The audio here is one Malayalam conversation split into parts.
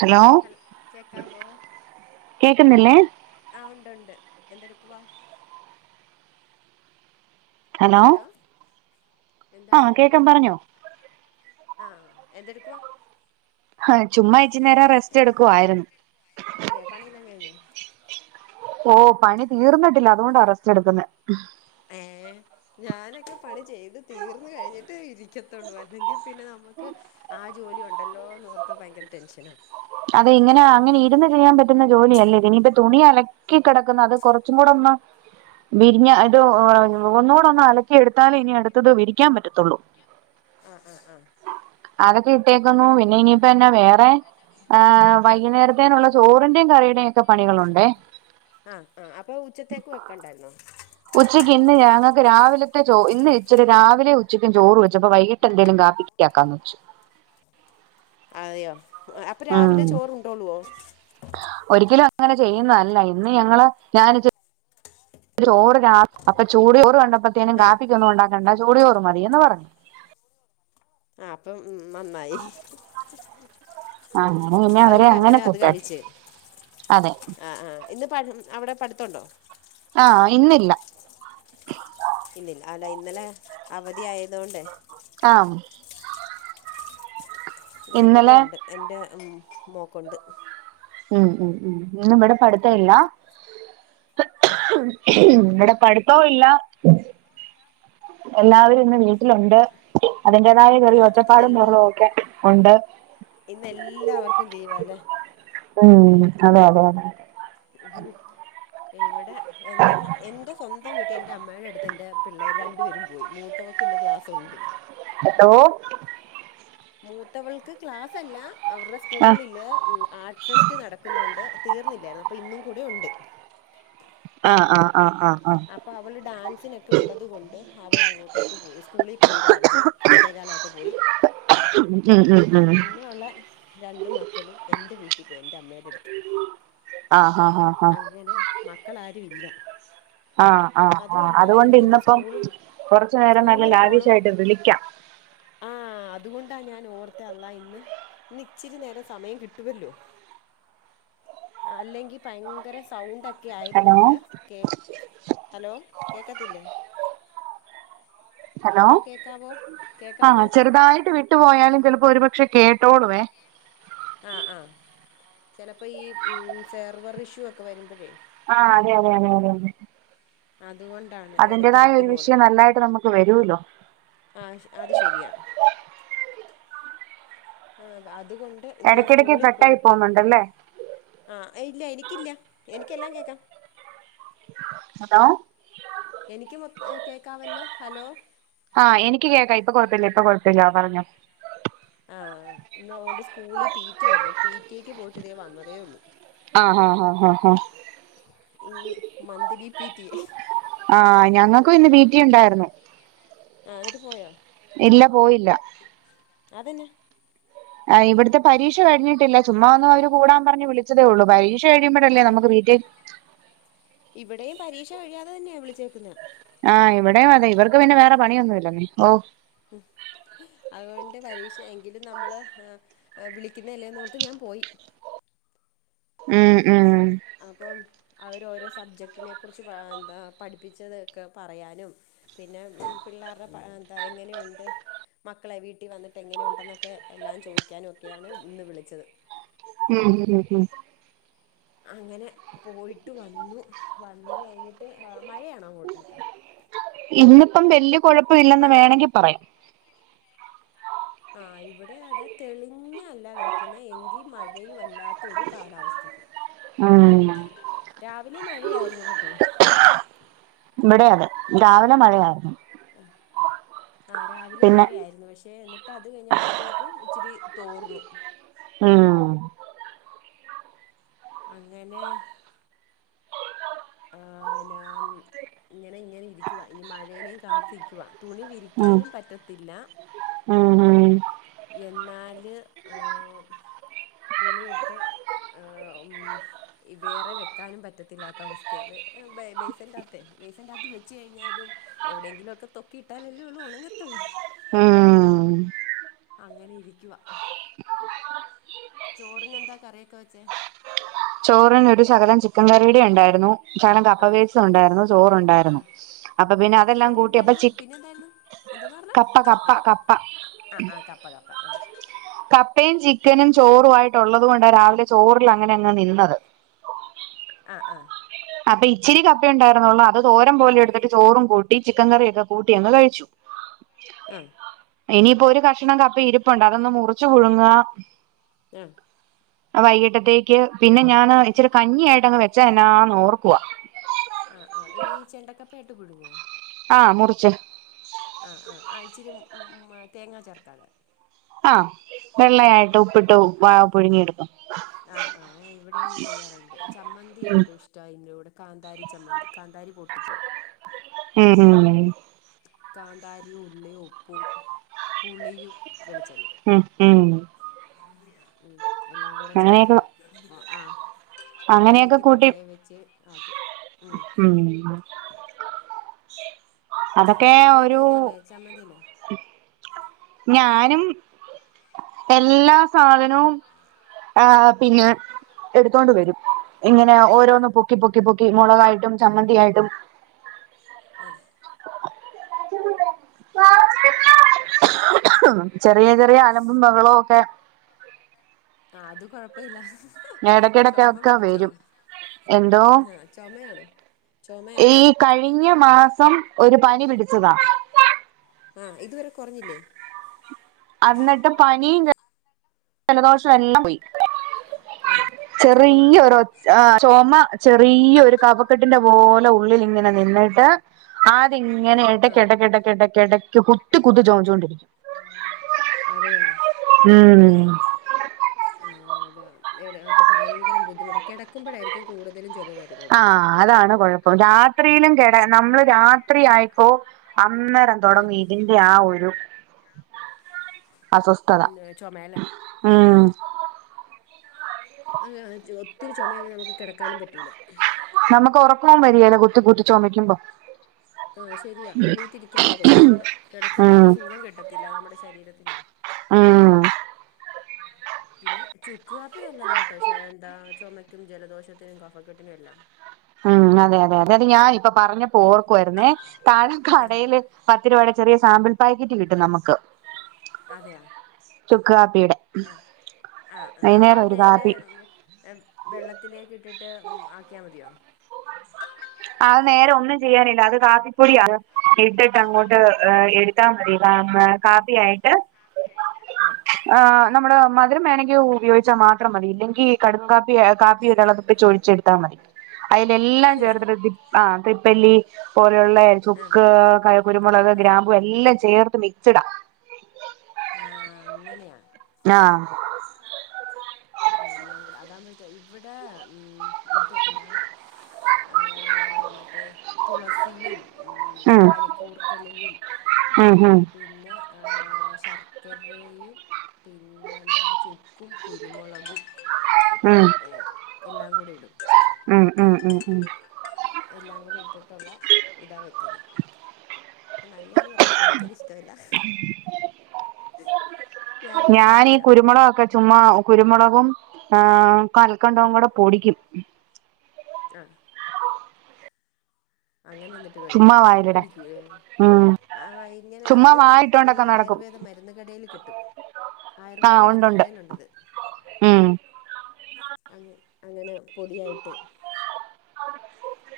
ഹലോ കേക്കുന്നില്ലേ? ആ ഉണ്ട് ഉണ്ട്. എന്തെടുക്കുവാ? ഹലോ, എന്താ ആഹ് എന്നാ കേക്കാം പറഞ്ഞോ എടുക്കുവാ? ആ എന്തെടുക്കുവ? ആഹ് ചുമ്മാ ഇച്ചിരി നേരം റെസ്റ്റ് എടുക്കുവായിരുന്നു. അതെ പണിയെല്ലാം കഴിഞ്ഞോ ഓ പണി തീർന്നിട്ടില്ല. അതുകൊണ്ടാ റെസ്റ്റ് എടുക്കുന്നെ. ഏ ഞാനൊക്കെ പണി ചെയ്ത് തീർന്ന് കഴിഞ്ഞിട്ട് ഇരിക്കത്തുള്ളൂ. അല്ലെങ്കിൽ പിന്നെ നമുക്ക് ആ ജോലി ഉണ്ടല്ലോ എന്ന് ഓർത്ത് ഭയങ്കര ടെൻഷനും. അതെ ഇങ്ങനെ അങ്ങനെ ഇരുന്ന് ചെയ്യാൻ പറ്റുന്ന ജോലിയല്ല. ഇനിയിപ്പ തുണി അല- ക്കി കിടക്കുന്നു. അത് കുറച്ചും കൂടെ ഒന്ന്, വിരിഞ്ഞ ഇത് ഒന്നുടെ ഒന്ന് അലക്കി എടുത്താലേ, ഇനി അടുത്തത് വിരിക്കാൻ പറ്റത്തുള്ളൂ. ആഹ് ആ ആ. അതൊക്കെ ഇട്ടേയ്ക്കുന്നു. പിന്നെ ഇനിയിപ്പന്നാ വേറെ, ആഹ് വൈകുന്നേരത്തേനുള്ള ചോറിന്റെയും, കറിയുടെയും ഒക്കെ പണികളുണ്ടേ. ആഹ് ആ അപ്പൊ ഉച്ചത്തേക്ക് വെക്കണ്ടായിരുന്നോ? ഉച്ചയ്ക്ക് ഇന്ന് ഞങ്ങൾക്ക് രാവിലത്തെ ചോ ഇന്ന് ഇച്ചിരി രാവിലെ ഉച്ചക്കും ചോറ് വെച്ച്. അപ്പ വൈകിട്ട് എന്തേങ്കലും കാപ്പിക്ക്, ണ്ടാക്കാന്ന് വച്ചു. അതെയോ.? അപ്പൊ രാവിലെ ഉം ചോറുണ്ടോളുവോ ഒരിക്കലും അങ്ങനെ ചെയ്യുന്നതല്ല. ഇന്ന് ഞങ്ങള് ഞാൻ ഇച്ചി- ചോറ് രാ അപ്പം ചൂട്ചോറ് കണ്ടപ്പോഴത്തേനും, ആഹ് കാപ്പിക്കൊന്നും ഉണ്ടാക്കണ്ട, ചൂട് ചോറ് മതിയന്ന് പറഞ്ഞു. ആ അപ്പം ഉം നന്നായി. അങ്ങനെ പിന്നെ അവരെ അതുകൊണ്ട് അങ്ങനെ അത് സെറ്റാക്കി കഴിച്ചു. അതെ ആ ആ. ഇന്ന് പ മ് അവിടെ പഠിത്തണ്ടോ? ആഹ് ഇന്നില്ല. ഇന്നില്ല. അല്ല ഇന്നലെ അവധിയായതു കൊണ്ടെ, ആഹ്. ഇന്ന് ഇവിടെ ഇന്നലെ ഉണ്ട്, എന്റെ മോക്കുണ്ട്. ഉം ഉം ഉം ഇന്നു ഇവിടെ പഠിത്തമില്ല. ആ ഇവിടെ പഠിത്തോം ഇല്ല. എല്ലാവരും ഇന്ന് വീട്ടിലുണ്ട്. അതിന്റേതായ ആ ചെറിയ ഒച്ചപ്പാടും ബഹളവും ഒക്കെ ഉണ്ട്. ഇന്ന് എല്ലാവർക്കും ലീവാല്ലേ. ഉം അതെ അതെ അതെ. ഇവിടെ എന്റെ എന്റെ സ്വന്തം വീട്ടിൽ എന്റെ അമ്മയുടെ അടു ത്ത്ണ്ട്. ‌ പിള്ളേര് രണ്ടുപേരും പോയി. മൂത്തവക്ക് ഇന്ന് ക്ലാസ്സ് ഉണ്ട്. ഹലോ മൂത്തവൾക്ക് ക്ലാസ്സല്ല. അവര്ടെ ആഹ് സ്കൂളില് ആർട്ട് ഫെസ്റ്റ് നടക്കുന്നുണ്ട്. തീർന്നില്ലായിരുന്നു. അപ്പോ ഇന്നും കൂടെയുണ്ട്. ആഹ് ആഹ് ആഹ്. ആഹ് ആഹ് [unintelligible] അപ്പോ അവള് ഡാൻസിനൊക്കെ ഉള്ളത്കൊണ്ട്, അവളങ്ങോട്ടേക്ക് പോയി. സ്കൂളി പോയി രാവിലെ എട്ടേകാലയപ്പോ പോയി. ഉം ഉം ഉം പിന്നെ ഉള്ള, രണ്ട് മക്കളും എൻ്റെ വീട്ടിപോയി എൻ്റെ അമ്മേടെടുത്ത്. ആഹ് ഹാ ഹാ അങ്ങനെ മക്കളാരും ഇല്ല. ആഹ് ആഹ ആഹ്. അതുമല്ല അതുകൊണ്ട് എനിക്കൊന്ന് ഇന്നിപ്പം സ്കൂള് കൊറച്ചു നേരം സ്കൂൾ നല്ല ലാവിഷായിട്ട് വിളിക്കാം. ആഹ് അതുകൊണ്ടാ ഞാൻ ഓർത്തേ. അള്ളാഹ് ഇന്ന്, ഇന്നിച്ചിരി നേരം സമയം കിട്ടുവല്ലോ? അല്ലെങ്കി ഭയങ്കര സൗണ്ടൊക്കെ ഹലോ ആയത്കൊണ്ട് കേക് ഹലോ കേക്കത്തില്ലേ? ഹലോ? ആഹ് ചെറുതായിട്ട് വിട്ടുപോയാലും ചിലപ്പോ ഒരുപക്ഷെ കേട്ടോളുവേ. ആഹ് ആഹ്. ചെലപ്പോ ഈ ഉം സെർവർ ഇഷ്യൂ ഒക്കെ വരുമ്പഴേ ആഹ് അതെ അതെ അതെ അതെ അതേ. അതുകൊൺ അതിന്റെതായ ഒരു വിഷയം നന്നായിട്ട് നമുക്ക് വരൂലോ. ആഹ് അത് ശരിയാ. ഈഹ് അതുകൊണ്ട് ഇന്ന് ഞാൻ ഇടയ്ക്കിടയ്ക്ക് സ്കൂളി കട്ടായി പോയിട്ട്. പോകുന്നുണ്ടല്ലേ ആഹ് ഇല്ല എനിക്കില്ല. എനിക്കെല്ലാം കേക്കാം. ഹലോ എനിക്ക് മൊത് ഏഹ് കേക്കാവല്ലോ. ഹലോ? ആഹ് എനിക്ക് കേക്കാം. ഇപ്പൊ കൊഴപ്പില്ല ഇപ്പൊ കൊഴപ്പില്ല. ആഹ് പറഞ്ഞോ. ആഹ് ഇന്നതുകൊണ്ട് സ്കൂളി പി ടി എ ആയിരുന്നു. പി ടി എ ക്ക് പോയിട്ട് ദേ വന്നതേയൊള്ളൂ. ആഹ് ആഹ് ആഹ് ആഹ് ഈ മന്തിലി പി ടി എ. ആഹ് ഞങ്ങക്കു ഇന്ന് പി ടി എ ഉണ്ടായിരുന്നു. ആഹ് എന്നിട്ട് പോയോ? ഇല്ല പോയില്ല. അതെന്നാ? ആഹ് ഇവിട്ത്തെ പരീക്ഷ കഴിഞ്ഞിട്ടില്ല. ചുമ്മാ ഒന്നവര് കൂടാൻ പറഞ്ഞ് വിളിച്ചതേയൊള്ളൂ. പരീശ് ക്ഷ കഴിയുമ്പഴല്ലേ ആഹ് നമുക്ക് പി ടി എ ഇവിടെയും പരീക്ഷ കഴിയാതെ തന്നെയാ വിളിച്ചേക്കുന്നേ. ആഹ് ഇവിടെയും അതെ. ഇവർക്ക് പിന്നെ വേറെ പണിയൊന്നും ഇല്ലന്നേ. ഓഹ് ഉം. അതുകൊണ്ട് പരീക്ഷ എങ്കിലും നമ്മള് ഏഹ് ഏഹ് വിളിക്കുന്നല്ലേന്നോർത്ത് ഞാൻ പോയി. ഉം ഉം. അപ്പം അവരോരോ സബ്ജക്റ്റിനെ കുറിച്ച് വാ എന്താ പഠിപ്പിച്ചതൊക്കെ പറയാനും പിന്നെ പിള്ളേര്ടെ പാ എന്താ എങ്ങനെയുണ്ട് മക്കളെ വീട്ടിവന്നിട്ട് എങ്ങനെയുണ്ടെന്നൊക്കെ എല്ലാം ചോദിക്കാനൊക്കെയാണ് ഇന്ന് വിളിച്ചത്. ഉം ഉം ഉം. അങ്ങനെ പോയിട്ട് വന്നു. വന്ന് കഴിഞ്ഞിട്ട് ആഹ് മഴയാണോ അങ്ങോട്ടൊക്കെ? [inaudible] ഇന്നിപ്പം വല്ല്യ കൊഴപ്പില്ലെന്ന് മഴ വേണങ്കി പറയാം. ആഹ് ഇവിടേം അതെ തെളിഞ്ഞല്ല കെടക്കുന്നേ. എങ്കി മഴയുവല്ലാത്തൊരു കാലാവസ്ഥയും. കെ ആഹ് രാവിലെ മഴയായിരുന്നു കെട്ടോ. ഇവിടെയു അതെ. രാവിലെ മഴയായിരുന്നു. അഹ്. ആഹ് രാവിലെ പിന്നെ മഴയായിരുന്നു. പക്ഷെ എന്നിട് ട്ടത് കഴിഞ്ഞപ്പഴത്തേക്കും ഇച്ചിരി തോർന്നു. ഉം അങ്ങനെ ഈഹ് നാം ഇങ്ങനെ ഇങ്ങനെ ഇരിക്കുവാ. ഇനി മഴേനെയും കാത്തിരിക്കുവാ. തുണി വിരിക്കാനും പറ്റത്തില്ല. ഊഹും എന്നാല് ഈഹ് തുണിയിട്ട് ഈഹ് ഉം വേറെ വെക്കാനും പറ്റത്തില്ലാത്ത അവസ്ഥയാ, ബേസന്റാത്തെ. ബേസന്റാത്ത് വെച്ച് കഴിഞ്ഞാലും എവിടെയെങ്കിലും ഒക്കെ തൊക്കിയിട്ടാലല്ലേ ഉള്ളൂ ഒണങ്ങത്തുള്ളൂ. ഉം അങ്ങനെ ഇരിക്കുവാ. ചോറിന് എന്താ കറിയൊക്കെ വെച്ചേ? ചോറിന് ഒരു ശകലം ചിക്കൻ കറീടെ ഉണ്ടായിരുന്നു, ശകലം ആഹ് കപ്പവേവിച്ചത് ഉണ്ടായിരുന്നു, ചോറുണ്ടായിരുന്നു അപ്പൊ പിന്നെ ചിക്കൻ അതെല്ലാം കറി കൂട്ടി അപ്പൊ ഉണ്ടായിരുന്നു ചിക്ക പിന്നെ എന്തായിരുന്നു എന്തോന്നാ പറഞ്ഞെ കപ്പ കപ്പ കപ്പ. ആഹ് ആഹ് കപ്പ കപ്പ ആഹ്. കപ്പയും ചിക്കനും ചോറു ആയിട്ടുള്ളതുകൊണ്ടാ രാവിലെ ചോറിലങ്ങനെ അങ്ങ് നിന്നത്. ആഹ് ആഹ്. അപ്പൊ ഇച്ചിരി കപ്പയുണ്ടായിരുന്നുള്ളൂ അത് തോരം പോലെ എടു ചോറും കൂട്ടി ചിക്കൻ കറിയൊക്കെ കൂട്ടി അങ്ങ് കഴിച്ചു. ആഹ്. ഇനിയിപ്പൊ ഒരു കഷണം കപ്പ ഇരിപ്പുണ്ട് അതൊന്നും മുറിച്ചു പുഴുങ്ങാ. ആഹ് വൈകിട്ടത്തേക്ക് പിന്നെ ഞാന് ഇച്ചിരി കഞ്ഞിയായിട്ടങ്ങ് വെച്ചാ എന്നാന്ന് ഓർക്കുവാ. ആഹ് ആഹ് ഈ ചെണ്ടക്കപ്പയായിട്ട് പുഴുങ്ങുവോ? ആഹ് മുറിച്ച്. ആഹ് ആഹ് ഇച്ചിരി ഉം മ് തേങ്ങാ ചേർക്കാതെ. ആഹ് വെള്ളയായിട്ട് ആഹ് ഉപ്പിട്ട് വാ ആഹ് പുഴുങ്ങിയെടുക്കും. ആഹ് ആഹ് ഞാൻ ഇവിടെയും ചെയ്യാറുണ്ട് ചമ്മന്തി ഉം ഏറ്റവും ഇഷ് റ്റയിന്റെ കാന്താരി ചമ്മന്തി കാന്താരി പൊട്ടിച്ചത്. ഉം ഉം കാന്താരിയും, ഉള്ളിയും, ഉപ്പും, പുളിയും, വെളിച്ചെണ്ണയും. ഉം ഉം ഉം എല്ലാം കൂടെ അങ്ങനെയൊക്കെ ചേർത്ത് ഒ ആഹ്. അങ്ങനെയൊക്കെ ഒന്നല്ലെങ്കി കൂട്ടി തട്ടേ വെച്ച് ആക്കും ഉം. അതൊക്കെ അവിടെ ഇത് ഒരു തന്നെയല്ലേ ചമ്മന്തിയല്ലേ ഞാനും എല്ലാ ആഹ് സാധനവും ഏഹ് പിന്നെ ആഹ് എടുത്തോണ്ട് വരും ഇങ്ങനെ ഓരോന്ന് ആഹ് പൊ ക്കി പൊക്കി പൊക്കി മുളകായിട്ടും ചമ്മന്തിയായിട്ടും ആഹ്. [inaudible] [unintelligible] ചെറിയ ചെറിയ ആലമ്പും ബഹളോം ഒക്കെ ആഹ് അത് കൊഴപ്പം ഇല്ല. ഇടക്കിടക്കൊക്കെ വരും. എന്തോ ആഹ് ചൊമയാണോ ഈ ചൊമയാണോ കഴിഞ്ഞ മാസം ഒരു പനി പിടിച്ചതാ. ആഹ് ഇതുവരെ കുറഞ്ഞില്ലേ? അന്നിട്ട് പനീം ജലദോഷം എല്ലാം പോയി ആഹ് ചൊമ മാറിയില്ല ചെറിയൊരൊ ആഹ് ചുമ ചെറിയൊരു കഫക്കെട്ടിന്റെ പോലെ ഉള്ളിലിങ്ങനെ നിന്നിട്ട് അതിങ്ങനെ ആഹ് ഇടക്കെടക്കെടക്കെടക്കെടക്ക് കുത്തി കുത്തി ചുമച്ചോണ്ടിരിക്കും. അതെയോ? ഉം. ആഹ് അതാ അപ്പൊ ഭയങ്കര ബുദ്ധിമുട്ട് കിടക്കുമ്പോഴായിരിക്കും കൂടുതലും ചുമ വര് ആഹ് അതാണ് കുഴപ്പം രാത്രിയിലും കെട നമ്മള് രാത്രി ആയിപ്പോ അന്നേര ആഹ് തുടങ്ങും ഇതിന്റെ ആ ഒരു അസ്വസ്ഥത ചൊമയല്ലേ ആഹ് ഉം. അങ്ങനാണ് ച് ഒത്തിരി ചുമയാമ്പോ നമുക്ക് കിടക്കാനും പറ്റൂല. നമുക്ക് ഉറക്കവും വര്യേല കുത്തി കുത്തി ചുമയ്ക്കുമ്പോ. ആഹ് ശരിയാ എണീറ്റിരിക്കാനാ തോന്നാ പിന്നെ കിടക്കുമ്പോ ഉം ഒരു സുഖം കിട്ടത്തില്ല നമ്മുടെ ശരീരത്തിന്. ഉം [inaudible] പിന്നെ ചുക്ക് കാപ്പി നല്ലതാട്ടോ ഷേ എന്താ ചുമയ്ക്കും ജലദോഷത്തിനും കഫക്കെട്ടിനും എല്ലാം [inaudible] ഉം അതെ അതെ അതെ അതെ ഞാനിപ്പ പറഞ്ഞപ്പോ ഓർക്കുവായിരുന്നേ താഴെ ആഹ് കടേല് പത്ത് രൂപേട ചെറിയ സാമ്പിൾ പാക്കറ്റ് കിട്ടും നമുക്ക് അതെയാ ചുക്ക് കാപ്പിയുടെ ആഹ് ആഹ് വൈന്നേരം അത് ഒരു നേരെ കാപ്പി വെള്ളത്തിലേക്കിട്ടിട്ട് ആക്കിയാൽ മതിയോ? അത് നേരെ ഒന്നും ചെയ്യാനില്ല അത് കാപ്പിപ്പൊടിയ ഇട്ടിട്ട് അങ്ങോട്ട് ആഹ് എടു ത്താ മതി കാപ്പി ആയിട്ട് ആഹ് ആഹ് നമ്മുടെ മധുരം വേണെങ്കി ഉപയോഗിച്ചാ മാത്രം മതി ഇല്ലെങ്കി കടും കാപ്പി കാപ്പി ഇടള്ളതൊക്കെ ചോയിച്ചെടു ത്താ മതി അയിലെല്ലാം അതെയാ ചേർത്തിട്ട് ആഹ് തിപ്പല്ലി പോലെയുള്ള ആഹ് ചുക്ക് ക കുരുമുളക് ആഹ് ഗ്രാമ്പു എല്ലാം ചേർത്ത് മിക്സ്ടാ ആഹ് അങ്ങനെയാ ആഹ് ആഹ് ആഹ് എല്ലാം കൂടെ അതാവുമ്പഴ്ത്തെ ഇവിടെ ഉം ഇത് നാ ഈഹ് മറ്റേ തുളസ് യും ഉം പനിക്കൂർക്കെലയും ഉം ഉം ഉം പിന്നെ ആഹ് ശർക്കരയും പിന്നെ എന്താ ചുക്കും കുരു രുമുളകും ഉം എ എല്ലാംകൂടെ ഇടും ഉം ഉം ഉം ഉം എല്ലാം കൂടി ഇട്ടിട്ടുള്ള ഇതാ വെക്കുന്നെ നല്ലെയാന്ന് പറയും എനിക്കത് ഇഷ്ടവല്ല ഞാൻ ഈ കുരുമുളകൊക്കെ ചുമ്മാ കുരുമുളകും ഈഹ് കൽക്കണ്ടവും ആഹ് കൂടെ പൊടിക്കും ആഹ് അങ്ങനെ എന്നിട്ട് ചുമ്മാ കഴിക്കൂല്ലെ വായിലിടാൻ കുടിക്കൂല്ലെ ഉം ആഹ് വയ് ഇങ്ങനെ ചുമ്മാ അത് ഈ വായിട്ടോണ്ടൊക്കെ നടക്കും ആയുർവേദ മരുന്ന് കടേൽ കിട്ടും ആയുർവേദ ആഹ് ഉണ്ട് മരുന്ന് ഉണ്ട് കടെലുണ്ടത് ഉം അങ് അങ്ങനെ പൊടിയായിട്ട്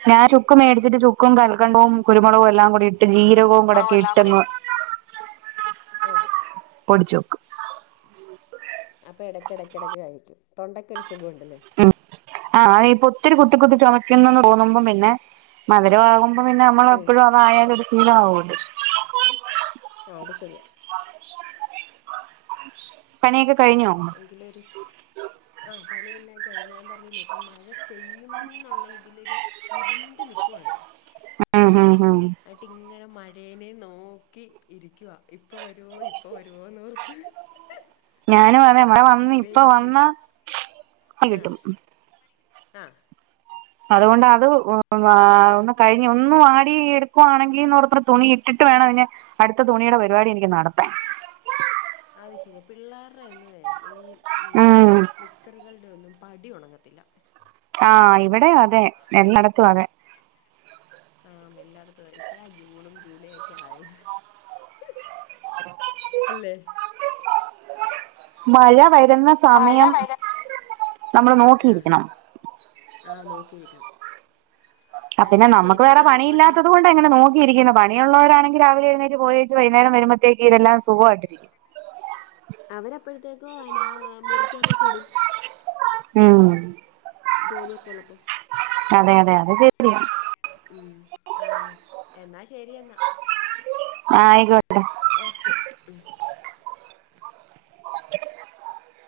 ഞാൻ ചുക്ക് മേടിച്ചിട്ട് ചുക്കും കൾക്കണ്ടാവും കുരുമുളകും എല്ലാം കൂടിയിട്ട് ജീരകോം കൂടെ ഒക്കെ ഇട്ടങ് ഈഹ് പൊടിച്ച് വെക്കും അപ്പോ ഇടയ്ക്ക് ഇടയ്ക്ക് ഇടയ്ക്ക് കഴിക്കും തൊണ്ടയ്ക്കൊരു സുഖം ഉണ്ടല്ലേ ഉം ആഹ് അ ഇപ്പൊ ഒത്തിരി കുത്തി കുത്തി ചുമക്കുന്നുന്ന് തോന്നുമ്പോം പിന്നെ മധുരാകും പിന്നെ ഉം നമ്മളെപ്പോഴും അതായാൽ ഒരു ശീലമാവുല്ലോ ആഹ് അത് ശരിയാ [inaudible] പണിക്കെ കഴിഞ്ഞോ ഉം എങ്കിലും ഒരു ആഹ് പണിയെല്ലാം കഴിഞ്ഞ് ഞാൻ പറഞ്ഞില്ലേ ഇപ്പം മഴ പെയ്യുംന്നോള്ള ഇതിലൊരു ഇരുണ്ട് നിക്കുവാണ് ഉം ഉം ഉം ആയിട്ട് ഇങ്ങനെ മഴേനെ നോക്കി ഇരിക്കുവാ ഇപ്പൊ വരുവോ ഇപ്പൊ വരുവോന്ന് ഓർത്ത് ഞാനും അതെ. ഇവിടെ വന്ന് ഇപ്പ വെയിറ്റ് വന്ന ചെയ്ത് ടികിട്ടും. ആഹ് അതുകൊണ്ട് അത് ഒന്ന് കഴിഞ്ഞ് ഒന്നു വാടി എടുക്കുവാണെങ്കിൽ ഒന്ന് തുണി ഇട്ടിട്ട് വേണം അതിനേ അടുത്ത തുണിയുടെ പരിപാടി എനിക്ക് നടത്താൻ അത് ശരിയാ പിള്ളേര്റാ ഒന്നുവേ ഈ ഉം നിക്കറുകൾ ഒന്നും പടി ഉണങ്ങത്തില്ല ആ ഇവിടെ അതെ എല്ലായിടത്തും അതെ ആ എല്ലായിടത്തുമായി ഇപ്പോഴാ ജൂണും ജൂലൈ ഒക്കെ ആയത് അല്ലേ മഴ വരുന്ന സമയം നമ്മൾ ആ നോക്കിയിരിക്കണം. ആ നോക്കിയിരിക്കണം അതിന് എന്നാ നമുക്ക് ശരി വേറെ എന്നാ ആയിക്കോട്ടെ പണിയില്ലാത്തത് കൊണ്ട് ഇപ്പ ഇങ്ങനെ നോക്കിരിക്കുന്നത് പണിയുള്ളവരാണെങ്കിൽ രാവിലെ എഴുന്നേറ്റ് പോയ വൈകുന്നേരം വരുമ്പോയൊക്കെ ഇതെല്ലാം സുഖമായിട്ടിരിക്കും. അവരെപ്പോഴത്തേക്കും അന മുറിക്കാത്തൊക്കെ ഇടും. ഉം ജോലിയൊക്കെ ഉള്ളപ്പം അതെ അതെ അതെ ശരിയാ ഉം ആ എന്നാ ശരി എന്നാ ആയിക്കോട്ടെ ഓക്കെ ഉം [inaudible]